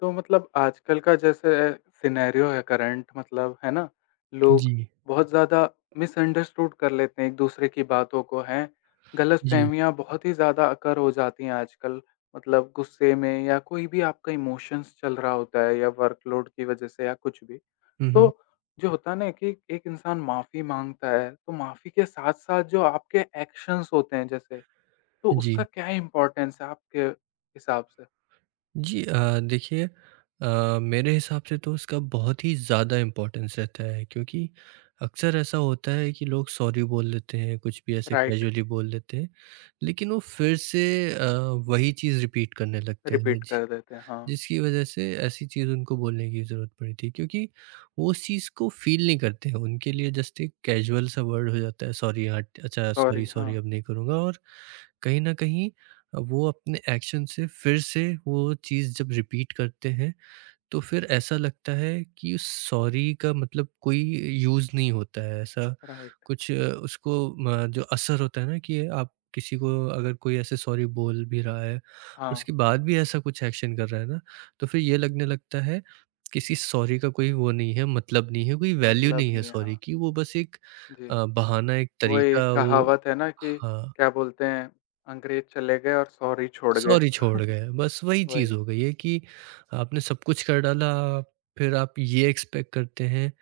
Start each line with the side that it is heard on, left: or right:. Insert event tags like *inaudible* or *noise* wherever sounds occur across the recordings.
left: तो मतलब आजकल का जैसे सिनेरियो है करंट मतलब है ना, लोग
right: जी,
left: बहुत ज़्यादा मिसअंडरस्टूड कर लेते हैं एक-दूसरे की बातों को हैं,
right: जी।
left: गलतफ़हमियाँ बहुत ही ज़्यादा अकर हो जाती हैं आजकल। मतलब गुस्से में या कोई भी आपका इमोशंस चल रहा होता है या वर्कलोड की वज़ह से या कुछ भी।
right: हुँ,
left: तो
right: हुँ।
left: जो होता है ना कि एक इंसान माफ़ी माँगता है, तो माफ़ी के साथ-साथ जो आपके एक्शंस होते हैं जैसे, तो
right: जी।
left: उसका क्या इम्पोर्टेंस है आपके हिसाब से?
right: जी देखिए मेरे हिसाब से तो उसका बहुत ही ज़्यादा इम्पोर्टेंस रहता है क्योंकि अक्सर ऐसा होता है कि लोग सॉरी बोल देते हैं, कुछ भी ऐसे
left: राइट,
right: कैजुअली बोल देते हैं, लेकिन वो फिर से अ, वही चीज़ रिपीट करने लगते हैं।
left: रिपीट
right: जी।
left: कर देते हैं, हाँ।
right: जिसकी वजह से ऐसी चीज़ उनको बोलने की ज़रूरत पड़ी थी क्योंकि वो उस चीज़ को फ़ील नहीं करते हैं। उनके लिए जस्ट एक कैजुअल सा वर्ड हो जाता है सॉरी हाँ, अच्छा
left: सॉरी,
right: सॉरी सॉरी
left: हाँ,
right: अब नहीं करूँगा और कहीं न कहीं वो अपने एक्शन से फिर से वो चीज़ जब रिपीट करते हैं तो फिर ऐसा लगता है कि सॉरी का मतलब कोई यूज़ नहीं होता है। ऐसा
left: राइट,
right: कुछ उसको म जो असर होता है ना कि आप किसी को अगर कोई ऐसे सॉरी बोल भी रहा है,
left: हाँ,
right: उसके बाद भी ऐसा कुछ एक्शन कर रहा है ना, तो फिर ये लगने लगता है किसी सॉरी का कोई वो नहीं है, मतलब नहीं है, कोई वैल्यू
left: मतलब
right: नहीं है
left: नहीं है,
right: सॉरी
left: हाँ,
right: की। वो बस एक
left: जी।
right: बहाना, एक
left: वही
right: तरीका वो
left: कहावत है ना कि
right: हाँ।
left: क्या बोलते हैं, अंग्रेज़ चले गए और सॉरी छोड़ गए।
right: सॉरी छोड़
left: *laughs*
right: गए, बस वही चीज़
left: वही,
right: हो गई है कि आपने सब कुछ कर डाला, फिर आप ये एक्सपेक्ट करते हैं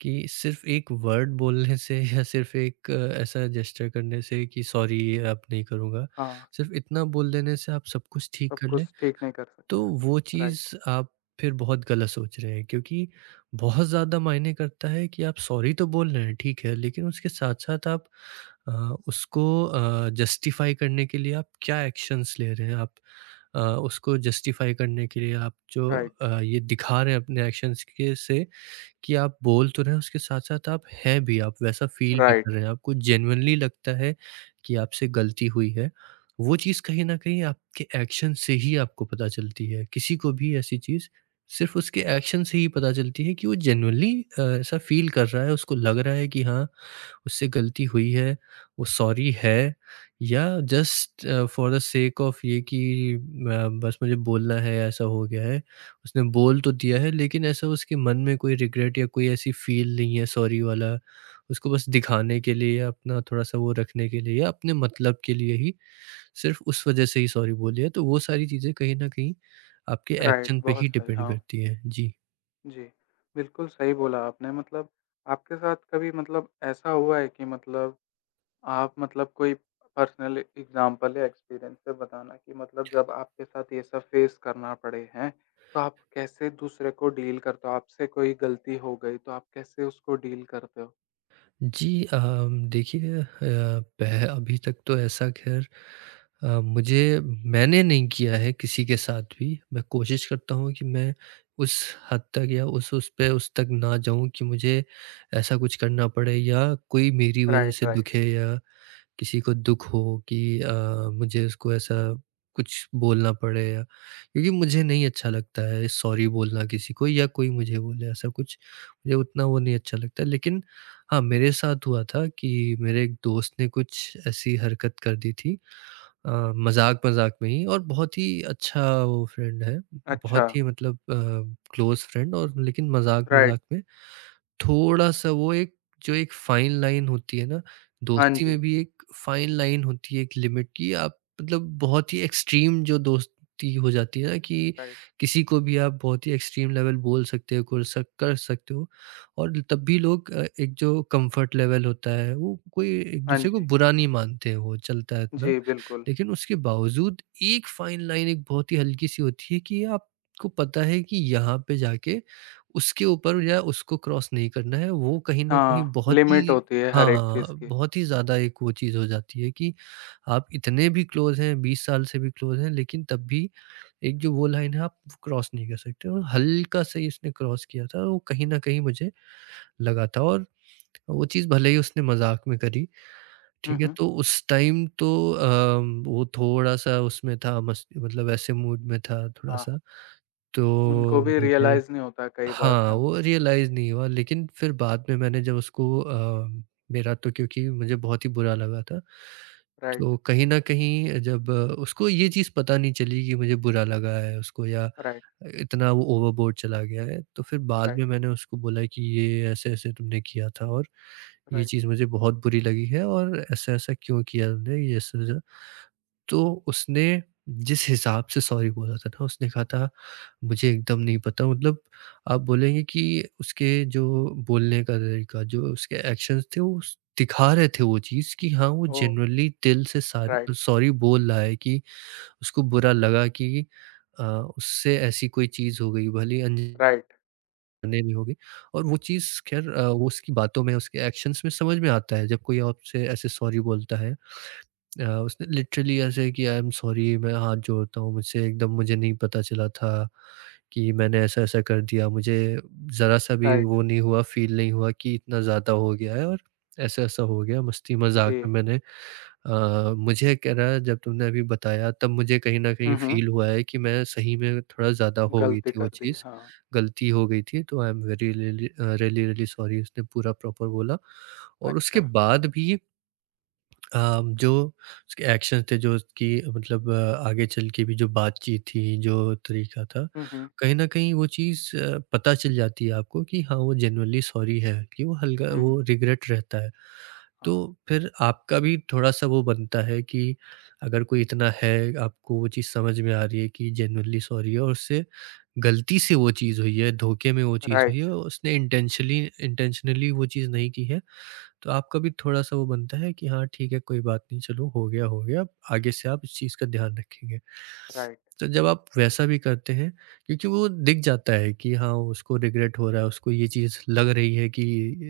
right: कि सिर्फ़ एक वर्ड बोलने से *laughs* या सिर्फ़ एक ऐसा जेस्चर करने से कि सॉरी ये अब नहीं करूँगा,
left: हाँ,
right: सिर्फ़ इतना बोल देने से आप सब कुछ ठीक
left: सब
right: कर लें।
left: कुछ ठीक नहीं कर सकते।
right: तो वो चीज़
left: राइट,
right: आप फिर बहुत गलत सोच रहे हैं क्योंकि बहुत ज़्यादा मायने करता है कि आप सॉरी तो बोल रहे हैं, ठीक है, लेकिन उसके साथ-साथ आप अ, उसको जस्टिफ़ाई करने के लिए आप क्या एक्शंस ले रहे हैं? आप अ, उसको जस्टिफ़ाई करने के लिए आप जो
left: राइट,
right: ये दिखा रहे हैं अपने एक्शंस के से कि आप बोल तो रहे हैं, उसके साथ-साथ आप हैं भी, आप वैसा फ़ील भी कर
left: राइट,
right: रहे हैं, आपको जेन्युइनली लगता है कि आपसे गलती हुई है। वो चीज़ कहीं न कहीं आपके एक्शन से ही आपको पता चलती है। किसी को भी ऐसी चीज़ सिर्फ़ उसके एक्शन से ही पता चलती है कि वो जेन्युइनली ऐसा फ़ील कर रहा है, उसको लग रहा है कि हाँ, उससे गलती हुई है, वो सॉरी है या just for the sake of ये कि बस मुझे बोलना है, ऐसा हो गया है। उसने बोल तो दिया है लेकिन ऐसा उसके मन में कोई रिग्रेट या कोई ऐसी फील नहीं है सॉरी वाला। उसको बस दिखाने के लिए या अपना थोड़ा-सा वो रखने के लिए या अपने मतलब के लिए ही सिर्फ़ उस वज़ह से ही सॉरी बोली है। तो वो सारी चीज़ें कहीं न कहीं आपके
left: राइट,
right: एक्शन पे ही
left: बहुत सही,
right: डिपेंड
left: हाँ,
right: करती हैं। जी।
left: जी। बिल्कुल सही बोला आपने मतलब आपके साथ कभी मतलब ऐसा हुआ है कि मतलब आप मतलब कोई पर्सनल एग्ज़ाम्पल या एक्सपीरियंस से बताना कि मतलब जब आपके साथ ये सब फेस करना पड़े, हैं? तो आप कैसे दूसरे को डील करते हो? आपसे कोई गलती हो गई तो आप कैसे उसको डील करते हो?
right: जी देखिए पह अभी तक तो ऐसा ख़ैर मुझे मैंने नहीं किया है किसी के साथ भी। मैं कोशिश करता हूँ कि मैं उस हद तक या उस पे उस तक ना जाऊँ कि मुझे ऐसा कुछ करना पड़े या कोई मेरी वज़ह
left: राइट,
right: से
left: राइट।
right: दुखे या किसी को दुःख हो कि मुझे उसको ऐसा कुछ बोलना पड़े या क्योंकि मुझे नहीं अच्छा लगता है सॉरी बोलना किसी को या कोई मुझे बोले ऐसा कुछ, मुझे उतना वो नहीं अच्छा लगता। लेकिन हाँ, मेरे साथ हुआ था कि मेरे एक दोस्त ने कुछ ऐसी हरकत कर दी थी अ, मज़ाक-मज़ाक में ही और बहुत ही अच्छा वो फ्रेंड है,
left: अच्छा,
right: बहुत ही मतलब क्लोज़ फ्रेंड और लेकिन
left: राइट।
right: मज़ाक-मज़ाक में थोड़ा-सा वो एक जो एक फाइन लाइन होती है ना,
left: हाँ
right: दोस्ती में
left: जी।
right: भी एक फाइन लाइन होती है एक लिमिट की आप मतलब बहुत ही एक्सट्रीम जो दोस्ती हो जाती है ना कि
left: राइट।
right: किसी को भी आप बहुत ही एक्सट्रीम लेवल बोल सकते हो, कर सकते हो और तब भी लोग एक जो कम्फर्ट लेवल होता है, वो कोई
left: हाँ
right: एक-दूसरे को
left: जी।
right: बुरा नहीं मानते, वो चलता है इतना।
left: जी, बिल्कुल।
right: लेकिन उसके बावजूद एक फाइन लाइन एक बहुत ही हल्की-सी होती है कि आपको पता है कि यहाँ पे जाके उसके ऊपर या उसको क्रॉस नहीं करना है, वो कहीं न कहीं
left: हाँ,
right: बहुत
left: लिमिट
right: ही
left: होती है हर एक
right: हाँ,
left: चीज़ की।
right: बहुत ही ज़्यादा एक वो चीज़ हो जाती है कि आप इतने भी क्लोज़ हैं, 20 साल से भी क्लोज़ हैं, लेकिन तब भी एक जो वो लाइन है आप क्रॉस नहीं कर सकते और हल्का-सा ही उसने क्रॉस किया था, वो कहीं न कहीं मुझे लगा था और वो चीज़ भले ही उसने मज़ाक में करी
left: हुँ,
right: ठीक है,
left: हुँ।
right: तो उस टाइम तो अ, वो थोड़ा-सा उसमें था मस मतलब ऐसे मूड में था
left: हाँ,
right: थोड़ा-सा,
left: हाँ। उनको
right: तो
left: भी
right: मुझे
left: रियलाइज़ नहीं होता कई बार।
right: हाँ,
left: हाँ,
right: वो रियलाइज़ नहीं हुआ लेकिन फिर बाद में मैंने जब उसको मेरा तो क्योंकि मुझे बहुत ही बुरा लगा था।
left: राइट,
right: तो कहीं न कहीं जब उसको ये चीज़ पता नहीं चली कि मुझे बुरा लगा है उसको या
left: राइट,
right: इतना वो ओवरबोर्ड चला गया है। तो फिर बाद में
left: राइट,
right: मैंने उसको बोला कि ये ऐसे-ऐसे तुमने किया था और ये
left: राइट।
right: चीज़ मुझे बहुत बुरी लगी है और ऐसा-ऐसा क्यों किया तुमने ये ऐसा-ऐसा तो उसने जिस हिसाब से सॉरी बोला था ना, उसने कहा था, "मुझे एकदम नहीं पता।" मतलब आप बोलेंगे कि उसके जो बोलने का तरीका, जो उसके एक्शंस थे, वो स दिखा रहे थे वो चीज़ कि हाँ, वो
left: ओह!
right: जेनुइनली दिल से सारी
left: राइट,
right: सॉरी बोल रहा है कि उसको बुरा लगा कि अ, उससे ऐसी कोई चीज़ हो गई, भले ही अनजाने
left: राइट,
right: में हो गई। और वो चीज़ ख़ैर वो उसकी बातों में, उसके एक्शंस में समझ में आता है, जब कोई आपसे ऐसे सॉरी बोलता है। उसने लिटरली ऐसे किया आई एम सॉरी मैं हाथ जोड़ता हूँ मुझसे एकदम मुझे नहीं पता चला था कि मैंने ऐसा-ऐसा कर दिया। मुझे ज़रा-सा भी
left: राइट।
right: वो नहीं हुआ फ़ील नहीं हुआ कि इतना ज़्यादा हो गया है और ऐसा-ऐसा हो गया। मस्ती मज़ाक
left: जी।
right: में मैंने मुझे कह रहा है जब तुमने अभी बताया तब मुझे कहीं न कहीं
left: हुँ, हुँ।
right: फ़ील हुआ है कि मैं सही में थोड़ा ज़्यादा हो गई
left: गलती
right: थी वो
left: कर दी,
right: चीज़,
left: हाँ,
right: गलती हो गई थी तो I am very really really really sorry उसने पूरा प्रॉपर बोला। और उसके
left: अच्छा।
right: बाद भी जो उसके एक्शन थे, जो उसकी मतलब आगे चल के भी जो बातचीत थी, जो तरीका था,
left: हुँ, हुँ,
right: कहीं न कहीं वो चीज़ पता चल जाती है आपको कि हाँ, वो जेनुइनली सॉरी है, कि वो हल्का
left: हुँ,
right: वो
left: हुँ,
right: रिग्रेट रहता है। तो
left: हाँ,
right: फिर आपका भी थोड़ा-सा वो बनता है कि अगर कोई इतना है, आपको वो चीज़ समझ में आ रही है कि जेनुइनली सॉरी है और उससे गलती से वो चीज़ हुई है, धोखे में वो चीज़ हुई है,
left: राइट,
right: उसने इंटेंशली इंटेंशनली वो चीज़ नहीं की है। तो आपका भी थोड़ा-सा वो बनता है कि हाँ, ठीक है, कोई बात नहीं, चलो हो गया, अब आगे से आप इस चीज़ का ध्यान रखेंगे।
left: राइट।
right: तो जब आप वैसा भी करते हैं क्योंकि वो दिख जाता है कि हाँ, उसको रिग्रेट हो रहा है, उसको ये चीज़ लग रही है कि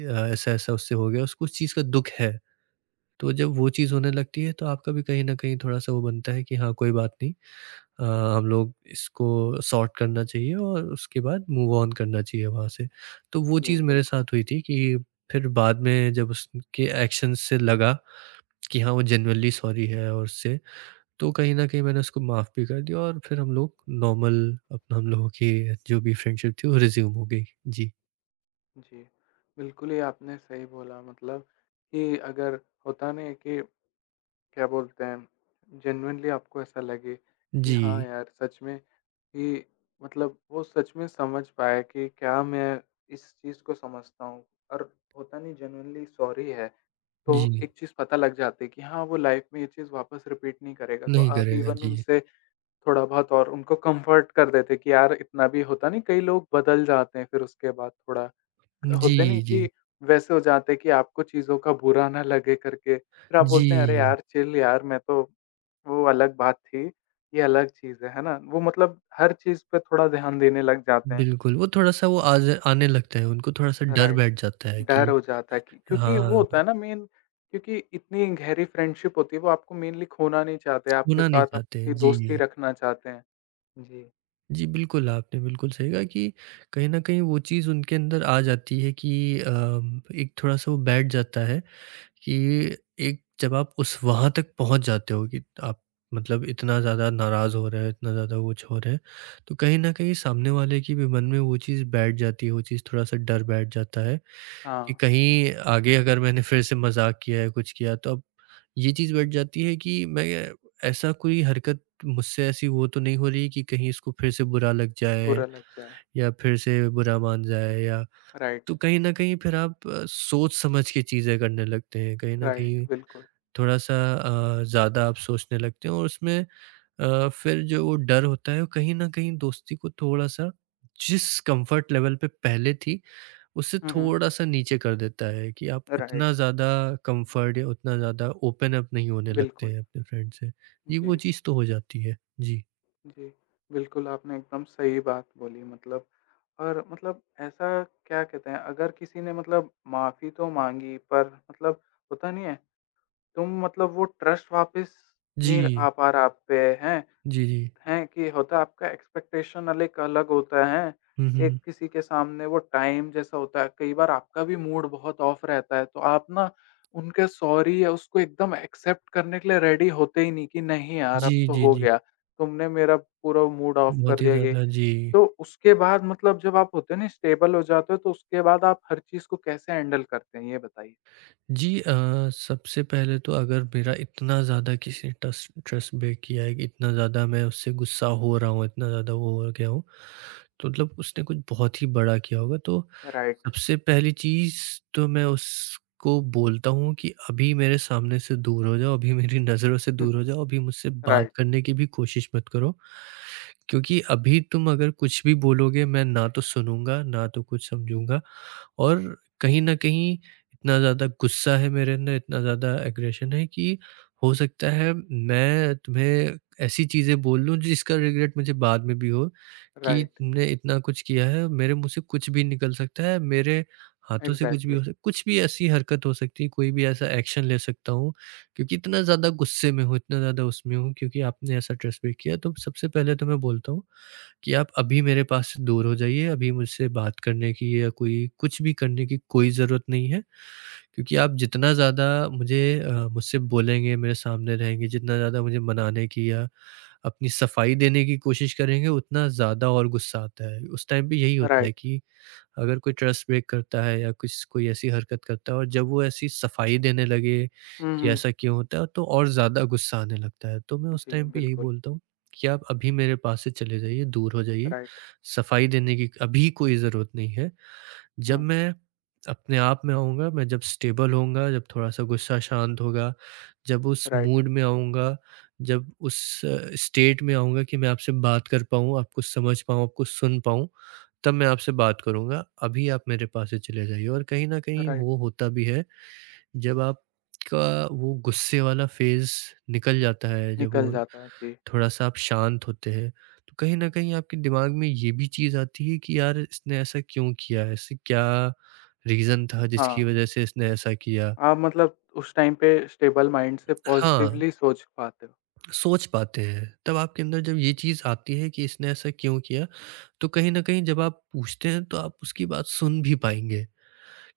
right: ऐसा-ऐसा उससे हो गया, उसको उस चीज़ का दुःख है। तो जब वो चीज़ होने लगती है, तो आपका भी कहीं न कहीं थोड़ा-सा वो बनता है कि हाँ, कोई बात नहीं। अ, हम लोग इसको सॉर्ट करना चाहिए और उसके बाद मूव ऑन करना चाहिए वहाँ से। तो वो
left: जी,
right: चीज़ मेरे
left: बिल्कुल,
right: साथ हुई थी कि फिर बाद में जब उसके एक्शंस से लगा कि हाँ, वो जेन्युइनली सॉरी है और उससे तो कहीं न कहीं मैंने उसको माफ़ भी कर दिया और फिर हम लोग नॉर्मल अपना हम लोगों की जो भी फ्रेंडशिप थी वो रिज़्यूम हो गई। जी।
left: जी। बिल्कुल ही आपने सही बोला मतलब कि अगर होता नहीं है कि क्या बोलते हैं, जेनुइनली आपको ऐसा लगे कि हाँ
right: जी।
left: यार, सच में कि मतलब वो सच में समझ पाए कि क्या मैं इस चीज़ को समझता हूँ और होता नहीं जेनुइनली सॉरी है, तो
right: जी।
left: एक चीज़ पता लग जाती है कि हाँ, वो लाइफ़ में ये चीज़ वापस रिपीट नहीं करेगा, तो
right: नहीं
left: आप
right: करेगा,
left: इवन
right: जी।
left: उनसे थोड़ा बहुत और उनको कम्फर्ट कर देते कि यार इतना भी होता नहीं कई लोग बदल जाते हैं फिर उसके बाद थोड़ा।
right: जी,
left: होते नहीं
right: जी।
left: कि वैसे हो जाते हैं कि आपको चीज़ों का बुरा ना लगे करके। फिर आप बोलते हैं अरे
right: जी।
left: यार चिल यार मैं तो वो अलग बात थी, ये अलग चीज़ है ना? वो मतलब हर चीज़ पे थोड़ा ध्यान देने लग जाते हैं।
right: बिल्कुल, वो थोड़ा-सा वो आज आने लगता है, उनको थोड़ा-सा डर
left: राइट,
right: बैठ जाता है
left: डर
right: कि
left: हो जाता है कि क्योंकि वो होता
right: हाँ।
left: है ना मेन क्योंकि इतनी गहरी फ्रेंडशिप होती है वो आपको मेनली खोना नहीं चाहते, आपके
right: खोना नहीं
left: साथ
right: चाहते हैं।
left: आपकी दोस्ती
right: जी।
left: रखना चाहते हैं। जी।
right: जी, बिल्कुल, आपने बिल्कुल सही कहा कि कहीं न कहीं वो चीज़ उनके अंदर आ जाती है कि एक थोड़ा-सा वो बैठ जाता है कि एक जब आप उस वहाँ तक पहुँच जाते हो कि आप मतलब इतना ज़्यादा नाराज़ हो रहे हैं, इतना ज़्यादा कुछ हो रहे हैं, तो कहीं न कहीं सामने वाले के भी मन में वो चीज़ बैठ जाती है, वो चीज़ थोड़ा-सा डर बैठ जाता है कि
left: हाँ,
right: कहीं आगे अगर मैंने फिर से मज़ाक किया है, कुछ किया तो अब ये चीज़ बैठ जाती है कि मैं ऐसा कोई हरकत मुझसे ऐसी वो तो नहीं हो रही कि कहीं इसको फिर से बुरा लग जाए
left: बुरा लग जाए।
right: या फिर से बुरा मान जाए या
left: राइट,
right: तो कहीं न कहीं फिर आप सोच समझ के चीज़ें करने लगते हैं। कहीं न
left: राइट,
right: कहीं
left: बिल्कुल।
right: थोड़ा-सा ज़्यादा आप सोचने लगते हैं और उसमें फिर जो वो डर होता है, वो कहीं न कहीं दोस्ती को थोड़ा-सा जिस कम्फ़र्ट लेवल पे पहले थी उससे
left: हुँ, हुँ।
right: थोड़ा-सा नीचे कर देता है कि आप
left: राइट,
right: उतना ज़्यादा कम्फर्ट या उतना ज़्यादा ओपन अप नहीं होने लगते
left: बिल्कुल।
right: हैं अपने फ्रेंड से। ये
left: जी,
right: वो चीज़ तो हो जाती है। जी।
left: जी। बिल्कुल, आपने एकदम सही बात बोली मतलब और मतलब ऐसा क्या कहते हैं अगर किसी ने मतलब माफ़ी तो माँगी पर मतलब होता नहीं है तुम मतलब वो ट्रस्ट वापस नहीं
right: जी।
left: आ पा रहा आप पे, हैं?
right: जी, जी।
left: हैं कि होता है आपका एक्सपेक्टेशन अल एक अलग होता है,
right: हुँ,
left: एक
right: हुँ।
left: किसी के सामने वो टाइम जैसा होता है। कई बार आपका भी मूड बहुत ऑफ रहता है, तो आप ना उनके सॉरी या उसको एकदम एक्सेप्ट करने के लिए रेडी होते ही नहीं कि नहीं यार अब
right: जी,
left: तो
right: जी,
left: हो
right: जी।
left: गया, तुमने मेरा पूरा मूड ऑफ
right: बहुत
left: कर
right: ही
left: दिया ये।
right: ज़्यादा जी।
left: तो उसके बाद मतलब जब आप होते हैं ना स्टेबल हो जाते हो तो उसके बाद आप हर चीज़ को कैसे हैंडल करते हैं ये बताइए?
right: जी सबसे पहले तो अगर मेरा इतना ज़्यादा किसी ट्रस्ट ट्रस्ट ब्रेक किया है कि इतना ज़्यादा मैं उससे गुस्सा हो रहा हूँ, इतना ज़्यादा वो हो गया हूँ, तो मतलब उसने कुछ बहुत ही बड़ा किया होगा। तो
left: राइट,
right: सबसे पहली चीज़ तो मैं उसको बोलता हूँ कि अभी मेरे सामने से दूर हो जाओ, अभी मेरी नज़रों से दूर
left: *laughs*
right: हो जाओ, अभी मुझसे बात
left: राइट,
right: करने की भी कोशिश मत करो। क्योंकि अभी तुम अगर कुछ भी बोलोगे, मैं ना तो सुनूँगा, ना तो कुछ समझूँगा। और कहीं न कहीं इतना ज़्यादा गुस्सा है मेरे अंदर, इतना ज़्यादा एग्रेशन है कि हो सकता है मैं तुम्हें ऐसी चीज़ें बोल दूँ जिसका रिग्रेट मुझे बाद में भी हो, कि
left: राइट,
right: तुमने इतना कुछ किया है, मेरे मुँह से कुछ भी निकल सकता है, मेरे हाथों से कुछ भी
left: एग्ज़ैक्टली,
right: हो सक कुछ भी ऐसी हरकत हो सकती है, कोई भी ऐसा एक्शन ले सकता हूँ, क्योंकि इतना ज़्यादा गुस्से में हूँ, इतना ज़्यादा उसमें हूँ क्योंकि आपने ऐसा ट्रेसबिहेव किया। तो सबसे पहले तो मैं बोलता हूँ कि आप अभी मेरे पास से दूर हो जाइए, अभी मुझसे बात करने की या कोई कुछ भी करने की कोई ज़रूरत नहीं है। क्योंकि आप जितना ज़्यादा मुझसे बोलेंगे, मेरे सामने रहेंगे, जितना ज़्यादा मुझे मनाने की या अपनी सफाई देने की कोशिश करेंगे, उतना ज़्यादा और गुस्सा आता है। उस टाइम पे यही होता है
left: राइट।
right: कि अगर कोई ट्रस्ट ब्रेक करता है या कुछ कोई ऐसी हरकत करता है और जब वो ऐसी सफाई देने लगे
left: हुँ,
right: कि
left: हुँ।
right: ऐसा क्यों होता है, तो और ज़्यादा गुस्सा आने लगता है। तो मैं उस
left: जी,
right: टाइम पे यही
left: बिल्कुल,
right: बोलता हूँ कि आप अभी मेरे पास से चले जाइए, दूर हो जाइए।
left: राइट।
right: सफाई देने की अभी कोई ज़रूरत नहीं है। जब
left: हुँ।
right: मैं अपने आप में आऊँगा, मैं जब स्टेबल होऊँगा, जब थोड़ा-सा गुस्सा शांत होगा, जब उस
left: राइट,
right: मूड में आऊँगा, जब उस स्टेट में आऊँगा कि मैं आपसे बात कर पाऊँ, आपको समझ पाऊँ, आपको सुन पाऊँ, तब मैं आपसे बात करूँगा। अभी आप मेरे पास से चले जाइए। और कहीं न कहीं
left: राइट,
right: वो होता भी है, जब आपका वो गुस्से वाला फ़ेज़ निकल जाता है, जब
left: निकल
right: वो
left: जाता है, जी।
right: थोड़ा-सा आप शांत होते हैं, तो कहीं न कहीं आपके दिमाग में ये भी चीज़ आती है कि यार इसने ऐसा क्यों किया? ऐसे क्या रीज़न था जिसकी
left: हाँ,
right: वज़ह से इसने ऐसा किया?
left: आप मतलब उस टाइम पे स्टेबल माइंड से
right: हाँ,
left: पॉज़िटिवली सोच पाते हो।
right: सोच पाते हैं। तब आपके अंदर जब ये चीज़ आती है कि इसने ऐसा क्यों किया, तो कहीं न कहीं जब आप पूछते हैं तो आप उसकी बात सुन भी पाएँगे।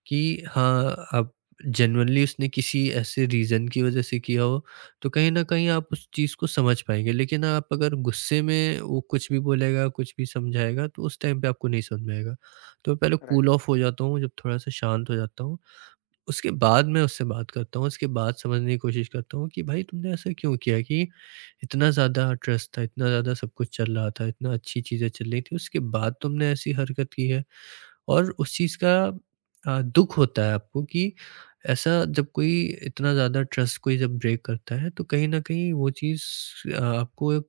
right: कि हाँ, आप जेनुइनली उसने किसी ऐसे रीज़न की वज़ह से किया हो, तो कहीं न कहीं आप उस चीज़ को समझ पाएँगे। लेकिन आप अगर गुस्से में वो कुछ भी बोलेगा, कुछ भी समझाएगा, तो उस टाइम पे आपको नहीं समझ में आएगा। तो मैं पहले कूल
left: राइट,
right: ऑफ हो जाता हूँ, जब थोड़ा-सा शांत हो जाता हूँ, उसके बाद मैं उससे बात करता हूँ, उसके बाद समझने की कोशिश करता हूँ कि भाई तुमने ऐसा क्यों किया, कि इतना ज़्यादा ट्रस्ट था, इतना ज़्यादा सब कुछ चल रहा था, इतना अच्छी चीज़ें चल रही थी, उसके बाद तुमने ऐसी हरकत की है। और उस चीज़ का दुःख होता है आपको, कि ऐसा जब कोई इतना ज़्यादा ट्रस्ट कोई जब ब्रेक करता है, तो कहीं न कहीं वो चीज़ आपको एक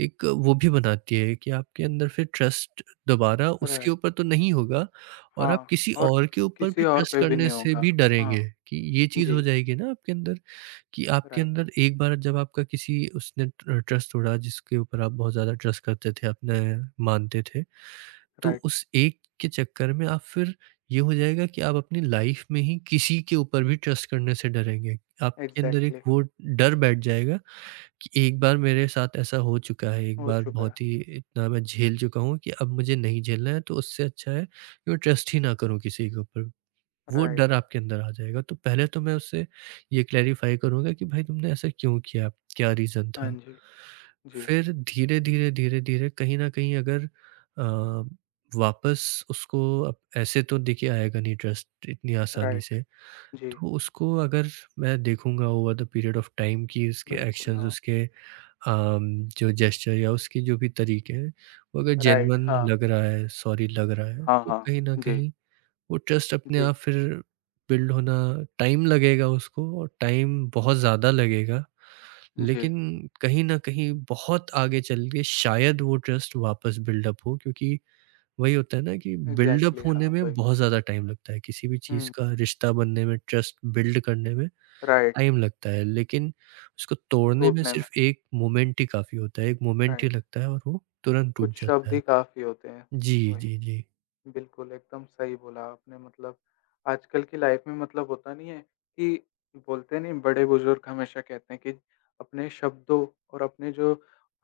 right: एक वो भी बनाती है कि आपके अंदर फिर ट्रस्ट दोबारा उसके
left: राइट,
right: ऊपर तो नहीं होगा, और
left: हाँ
right: आप किसी
left: और
right: और के ऊपर भी
left: किसी और
right: ट्रस्ट
left: पे भी
right: करने
left: नहीं
right: से
left: होगा।
right: भी डरेंगे,
left: हाँ,
right: कि ये चीज़ हो
left: जी,
right: जाएगी ना आपके अंदर। कि आपके
left: राइट,
right: अंदर एक बार जब आपका किसी उसने ट्र ट्रस्ट तोड़ा जिसके ऊपर आप बहुत ज़्यादा ट्रस्ट करते थे, अपने मानते थे, तो
left: राइट,
right: उस एक के चक्कर में आप फिर ये हो जाएगा कि आप अपनी लाइफ़ में ही किसी के ऊपर भी ट्रस्ट करने से डरेंगे। आपके अंदर एक
left: एग्ज़ैक्टली
right: वो डर बैठ जाएगा कि एक बार मेरे साथ ऐसा हो चुका है, एक
left: हो
right: बार
left: चुका है।
right: बहुत ही इतना मैं झेल चुका हूँ कि अब मुझे नहीं झेलना है, तो उससे अच्छा है कि मैं ट्रस्ट ही ना करूँ किसी के ऊपर। वो डर
left: राइट,
right: आपके अंदर आ जाएगा। तो पहले तो मैं उससे ये क्लैरिफ़ाई करूँगा कि भाई तुमने ऐसा क्यों किया? क्या रीज़न
left: हाँ
right: था?
left: जी, जी,
right: फिर धीरे-धीरे, धीरे-धीरे कहीं न कहीं अगर अ, वापस उसको अब ऐसे तो देखिए आएगा नहीं ट्रस्ट इतनी आसानी
left: राइट,
right: से।
left: जी,
right: तो उसको अगर मैं देखूँगा over the period of time कि उसके
left: बिल्कुल,
right: एक्शंस,
left: हाँ,
right: उसके अम, जो जेस्चर या उसके जो भी तरीके हैं, वो अगर
left: राइट,
right: जेन्युइन
left: हाँ,
right: लग रहा है, सॉरी लग रहा है,
left: हाँ,
right: तो
left: हाँ,
right: कहीं न
left: जी,
right: कहीं वो ट्रस्ट अपने
left: जी,
right: आप फिर बिल्ड होना, टाइम लगेगा उसको, और टाइम बहुत ज़्यादा लगेगा।
left: जी,
right: लेकिन कहीं न कहीं बहुत आगे चल के शायद वो ट्रस्ट वापस बिल्डअप हो, क्योंकि वही होता है ना कि बिल्डअप
left: एग्ज़ैक्टली
right: होने
left: हाँ,
right: में
left: वही।
right: बहुत ज़्यादा टाइम लगता है। किसी भी चीज़
left: हुँ,
right: का रिश्ता बनने में, ट्रस्ट बिल्ड करने में
left: राइट,
right: टाइम लगता है। लेकिन उसको तोड़ने में
left: टूटने में,
right: सिर्फ़ एक मोमेंट ही काफ़ी होता है। एक मोमेंट ही
left: राइट,
right: लगता है और वो तुरंत
left: कुछ
right: टूट जाता
left: शब्द
right: है।
left: ही काफ़ी होते हैं,
right: जी,
left: वही।
right: जी, जी।
left: बिल्कुल, एकदम सही बोला आपने मतलब आजकल की लाइफ़ में मतलब होता नहीं है कि बोलते नहीं बड़े-बुज़ुर्ग हमेशा कहते हैं कि अपने शब्दों और अपने जो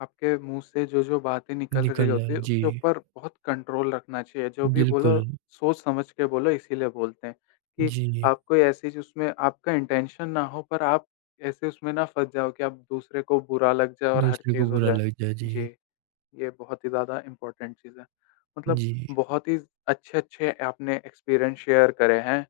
left: आपके मुँह से जो-जो बातें निकल रही
right: निकलना
left: होती है,
right: जी,
left: उसके ऊपर बहुत कंट्रोल रखना चाहिए। जो भी बोलो,
right: बिल्कुल।
left: सोच-समझ के बोलो इसीलिए बोलते हैं कि
right: जी।
left: आप कोई ऐसी जिसमें आपका इंटेंशन ना हो पर आप ऐसे उसमें ना फँस जाओ कि आप दूसरे को बुरा लग जाए और हर
right: दूसरे को
left: चीज़ हो
right: बुरा
left: जाए।
right: लग जाए। जी।
left: जी। ये बहुत ही ज़्यादा इम्पोर्टेंट चीज़ है। मतलब
right: जी।
left: बहुत ही अच्छे-अच्छे आपने एक्सपीरियंस शेयर करे हैं।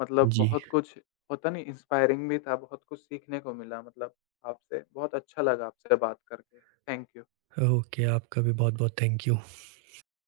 left: मतलब
right: जी।
left: बहुत कुछ होता नहीं इंस्पायरिंग भी था, बहुत कुछ सीखने को मिला मतलब आपसे। बहुत अच्छा लगा आपसे बात करके। Thank you.
right: ओके, आपका भी बहुत-बहुत थैंक यू।